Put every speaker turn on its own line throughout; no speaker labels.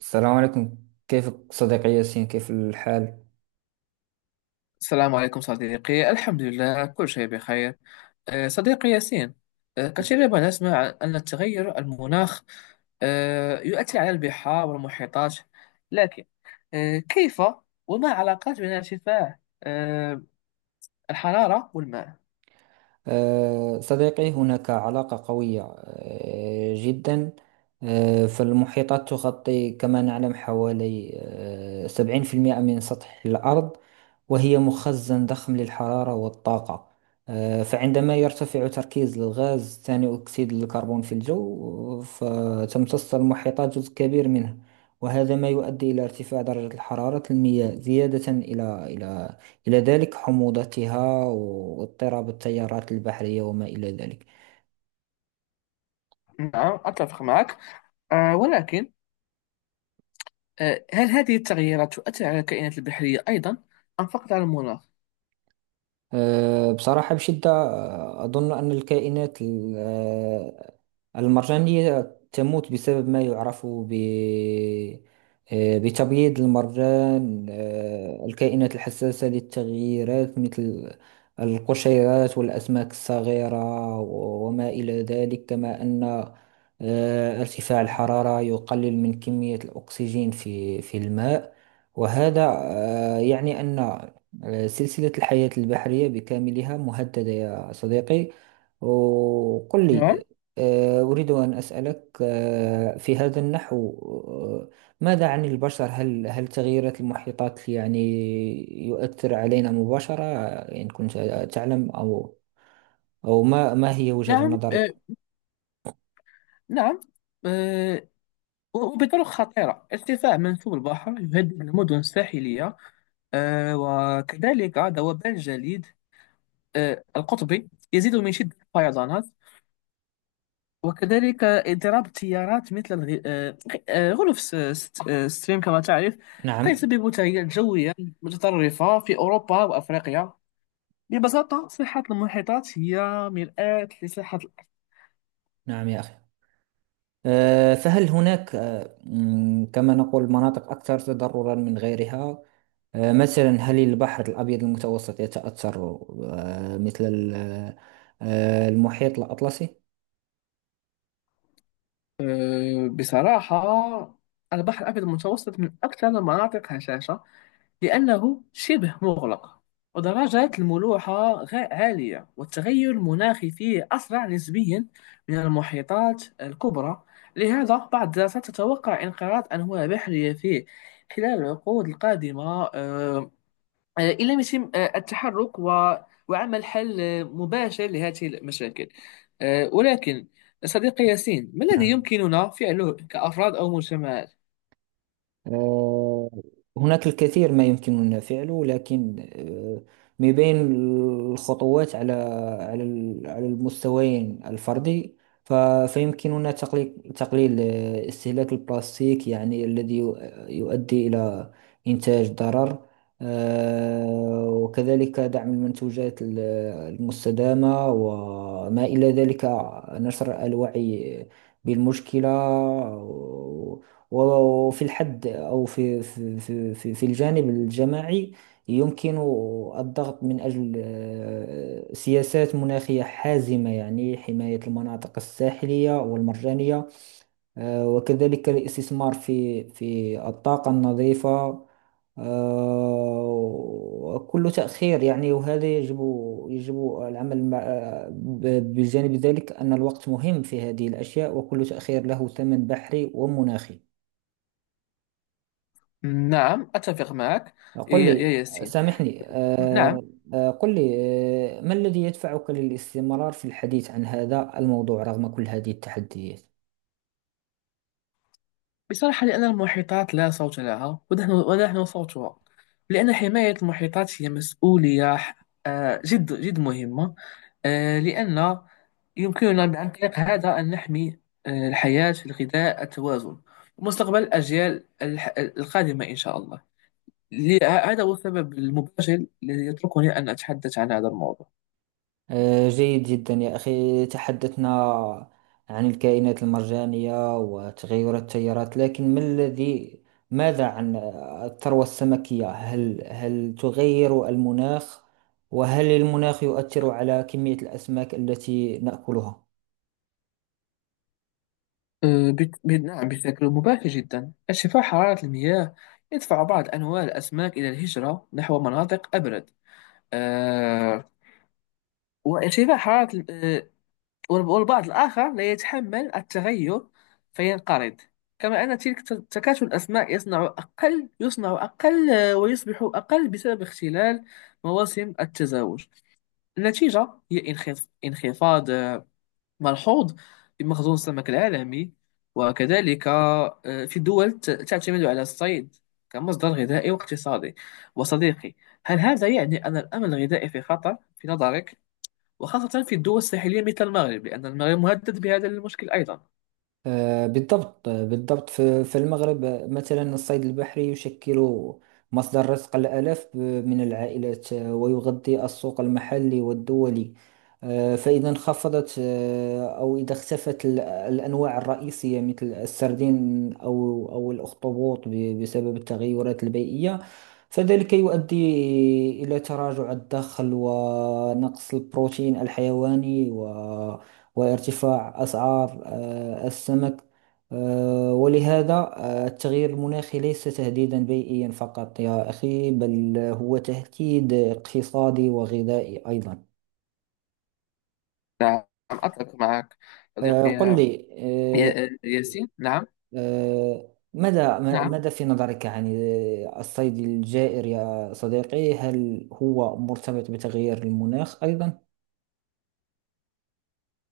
السلام عليكم. كيفك صديقي ياسين؟ كيف الحال؟
السلام عليكم صديقي. الحمد لله، كل شيء بخير. صديقي ياسين، كثيرا ما نسمع أن التغير المناخ يؤثر على البحار والمحيطات، لكن كيف؟ وما علاقات بين ارتفاع الحرارة والماء؟
صديقي، هناك علاقة قوية جدا. فالمحيطات تغطي كما نعلم حوالي 70% من سطح الأرض، وهي مخزن ضخم للحرارة والطاقة. فعندما يرتفع تركيز الغاز ثاني أكسيد الكربون في الجو، فتمتص المحيطات جزء كبير منه، وهذا ما يؤدي إلى ارتفاع درجة الحرارة المياه زيادة إلى ذلك حموضتها، واضطراب التيارات البحرية، وما إلى ذلك.
نعم، أتفق معك. ولكن هل هذه التغييرات تؤثر على الكائنات البحرية أيضا، أم فقط على المناخ؟
بصراحة بشدة، أظن أن الكائنات المرجانية تموت بسبب ما يعرف ب آه، بتبييض المرجان. الكائنات الحساسة للتغييرات مثل القشيرات والأسماك الصغيرة وما إلى ذلك. كما أن ارتفاع الحرارة يقلل من كمية الأكسجين في الماء، وهذا يعني أن سلسلة الحياة البحرية بكاملها مهددة يا صديقي. وقل
نعم،
لي، أريد أن أسألك، في هذا النحو، آه، ماذا عن البشر؟ هل تغييرات المحيطات يعني يؤثر علينا مباشرة؟ إن كنت تعلم، أو ما هي وجهة
نعم،
نظرك؟
أه، نعم أه، وبطرق خطيرة. ارتفاع منسوب البحر يهدد المدن الساحلية، وكذلك ذوبان الجليد القطبي يزيد من شدة الفيضانات، وكذلك اضطراب التيارات مثل غلاف ستريم كما تعرف. قد
نعم،
يسبب تغييرات جوية متطرفة في أوروبا وأفريقيا. ببساطة، صحة المحيطات هي مرآة لصحة الأرض.
نعم يا أخي. فهل هناك، كما نقول، مناطق أكثر تضررا من غيرها؟ مثلا، هل البحر الأبيض المتوسط يتأثر مثل المحيط الأطلسي؟
بصراحة، البحر الأبيض المتوسط من أكثر المناطق هشاشة، لأنه شبه مغلق، ودرجات الملوحة عالية، والتغير المناخي فيه أسرع نسبيا من المحيطات الكبرى. لهذا بعض الدراسات تتوقع انقراض أنواع بحرية فيه خلال العقود القادمة، آه، إن لم يتم التحرك وعمل حل مباشر لهذه المشاكل. ولكن صديقي ياسين، ما الذي
نعم.
يمكننا فعله كأفراد أو مجتمعات؟
آه، هناك الكثير ما يمكننا فعله، لكن من بين الخطوات على المستويين الفردي. ف- فيمكننا تقليل استهلاك البلاستيك، يعني الذي يؤدي إلى إنتاج ضرر. وكذلك دعم المنتوجات المستدامة وما إلى ذلك، نشر الوعي بالمشكلة. وفي الحد، أو في الجانب الجماعي، يمكن الضغط من أجل سياسات مناخية حازمة، يعني حماية المناطق الساحلية والمرجانية. وكذلك الاستثمار في الطاقة النظيفة. آه، وكل تأخير يعني، وهذا يجب، يجب العمل مع، بجانب ذلك، أن الوقت مهم في هذه الأشياء، وكل تأخير له ثمن بحري ومناخي.
نعم، أتفق معك.
قل
يا
لي،
ياسين،
سامحني.
نعم.
قل لي، ما الذي يدفعك للاستمرار في الحديث عن هذا الموضوع رغم كل هذه التحديات؟
بصراحة، لأن المحيطات لا صوت لها، ونحن صوتها. لأن حماية المحيطات هي مسؤولية جد جد مهمة. لأن يمكننا عن طريق هذا أن نحمي الحياة، الغذاء، التوازن، ومستقبل الأجيال القادمة إن شاء الله. هذا هو السبب المباشر الذي يتركني أن أتحدث عن هذا الموضوع.
جيد جدا يا أخي. تحدثنا عن الكائنات المرجانية وتغير التيارات، لكن ما الذي ماذا عن الثروة السمكية؟ هل تغير المناخ، وهل المناخ يؤثر على كمية الأسماك التي نأكلها؟
نعم، بشكل مباشر جدا. ارتفاع حرارة المياه يدفع بعض أنواع الأسماك إلى الهجرة نحو مناطق أبرد. آه، وارتفاع حرارة والبعض الآخر لا يتحمل التغير فينقرض. كما أن تلك تكاتل الأسماك يصنع أقل، ويصبح أقل بسبب اختلال مواسم التزاوج. النتيجة هي انخفاض ملحوظ في مخزون السمك العالمي، وكذلك في دول تعتمد على الصيد كمصدر غذائي واقتصادي. وصديقي، هل هذا يعني أن الأمن الغذائي في خطر في نظرك؟ وخاصة في الدول الساحلية مثل المغرب، لأن المغرب مهدد بهذا المشكل أيضا.
بالضبط، بالضبط في المغرب. مثلا، الصيد البحري يشكل مصدر رزق الآلاف من العائلات، ويغذي السوق المحلي والدولي. فإذا انخفضت، أو إذا اختفت الأنواع الرئيسية مثل السردين أو الأخطبوط بسبب التغيرات البيئية، فذلك يؤدي إلى تراجع الدخل، ونقص البروتين الحيواني، وارتفاع أسعار السمك. ولهذا التغيير المناخي ليس تهديدا بيئيا فقط يا أخي، بل هو تهديد اقتصادي وغذائي أيضا.
نعم، أتفق معك. صديقي
قل
يا
لي،
يا- ياسين، نعم.
آه، ماذا،
نعم،
ماذا في نظرك عن الصيد الجائر يا صديقي؟ هل هو مرتبط بتغيير المناخ أيضا؟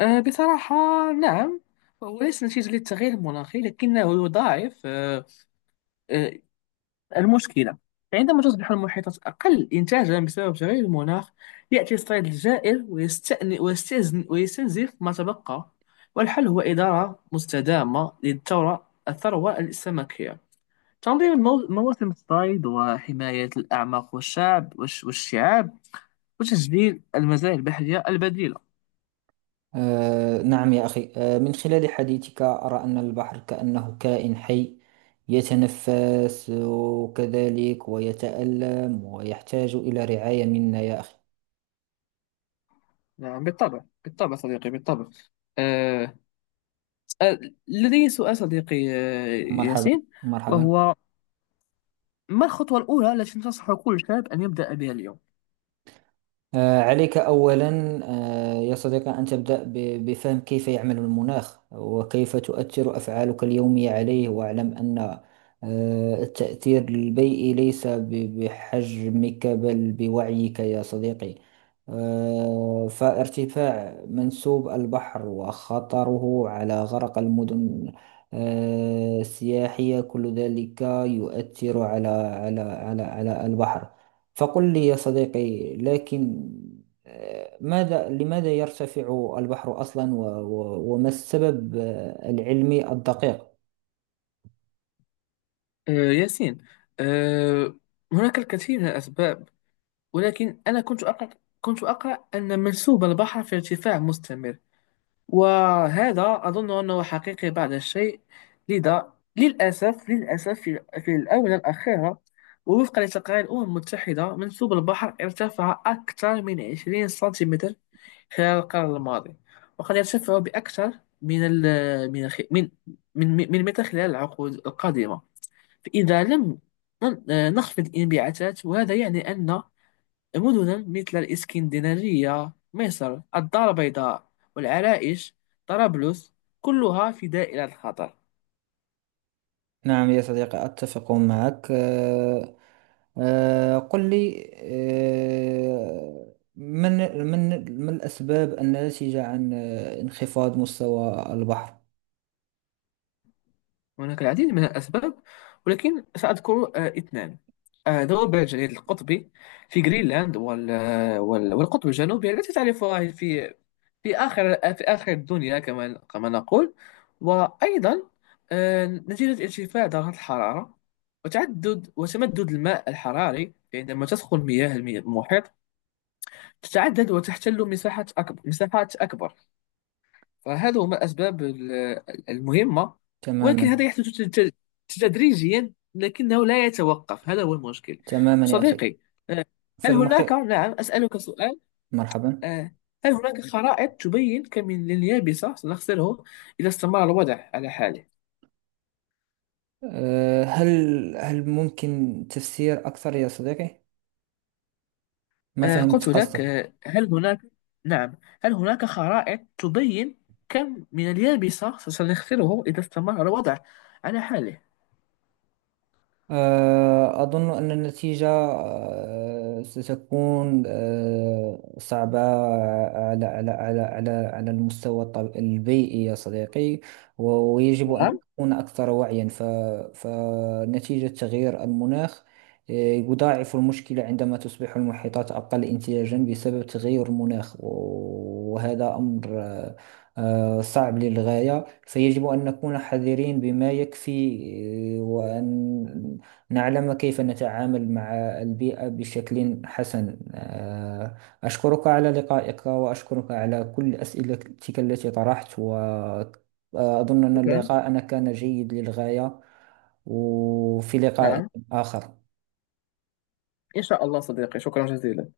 بصراحة، نعم. هو ليس نتيجة للتغيير المناخي، لكنه يضاعف آه، المشكلة. عندما تصبح المحيطات أقل إنتاجا بسبب تغير المناخ، يأتي الصيد الجائر ويستنزف ما تبقى. والحل هو إدارة مستدامة الثروة السمكية، تنظيم مواسم الصيد، وحماية الأعماق والشعاب، وتسجيل المزايا البحرية البديلة.
نعم يا أخي. من خلال حديثك، أرى أن البحر كأنه كائن حي يتنفس، وكذلك ويتألم، ويحتاج إلى رعاية منا يا أخي.
نعم، بالطبع، بالطبع صديقي، بالطبع. آه آه، لدي سؤال صديقي،
مرحبا.
ياسين.
مرحبا.
وهو، ما الخطوة الأولى التي تنصح كل شاب أن يبدأ بها اليوم؟
عليك أولا، يا صديقي، أن تبدأ بفهم كيف يعمل المناخ، وكيف تؤثر أفعالك اليومية عليه. واعلم أن التأثير البيئي ليس بحجمك، بل بوعيك يا صديقي. فارتفاع منسوب البحر وخطره على غرق المدن السياحية، كل ذلك يؤثر على البحر. فقل لي يا صديقي، لكن آه، ماذا لماذا يرتفع البحر أصلا؟ وما السبب العلمي الدقيق؟
ياسين، آه هناك الكثير من الأسباب، ولكن أنا كنت أقرأ أن منسوب البحر في ارتفاع مستمر، وهذا أظن أنه حقيقي بعض الشيء. لذا للأسف، للأسف في الآونة الأخيرة، ووفقا لتقارير الأمم المتحدة، منسوب البحر ارتفع أكثر من 20 سنتيمتر خلال القرن الماضي، وقد يرتفع بأكثر من ال من الخ- من من من متر خلال العقود القادمة، فإذا لم نن- نخفض الانبعاثات. وهذا يعني أن مدنا مثل الإسكندنارية، مصر، الدار البيضاء، والعرائش، طرابلس، كلها في دائرة الخطر.
نعم يا صديقي، أتفق معك. قل لي، آه، من من ما الأسباب الناتجة عن انخفاض مستوى البحر؟
هناك العديد من الأسباب، ولكن سأذكر اثنان. ذوب الجليد القطبي في جرينلاند والقطب الجنوبي التي تعرفها في في آخر الدنيا كما نقول. وأيضا نتيجة ارتفاع درجات الحرارة، وتمدد الماء الحراري. عندما تسخن مياه المحيط تتعدد وتحتل مساحات أكبر، مساحات أكبر. فهذا هما الأسباب المهمة. ولكن
تماما.
هذا يحدث تدريجيا، لكنه لا يتوقف. هذا هو المشكل.
تماما يا أخي.
صديقي، آه، هل هناك
فالمحيط.
نعم، أسألك سؤال.
مرحبا.
آه، هل هناك خرائط تبين كم من اليابسة سنخسره إذا استمر الوضع على حاله؟
هل ممكن تفسير أكثر يا صديقي؟ ما فهمت
قلت لك،
قصدك.
هل هناك، نعم، هل هناك خرائط تبين كم من اليابسة سنخسره إذا استمر الوضع على حاله؟
أظن أن النتيجة ستكون صعبة على المستوى البيئي يا صديقي. ويجب أن
نعم،
نكون أكثر وعيا. فنتيجة تغيير المناخ، يضاعف المشكلة عندما تصبح المحيطات أقل انتاجا بسبب تغير المناخ. وهذا أمر صعب للغاية. فيجب أن نكون حذرين بما يكفي، وأن نعلم كيف نتعامل مع البيئة بشكل حسن. أشكرك على لقائك، وأشكرك على كل أسئلتك التي طرحت، وأظن أن
شكرا.
لقاءنا كان جيد للغاية. وفي لقاء
نعم،
آخر.
إن شاء الله صديقي، شكرا جزيلا.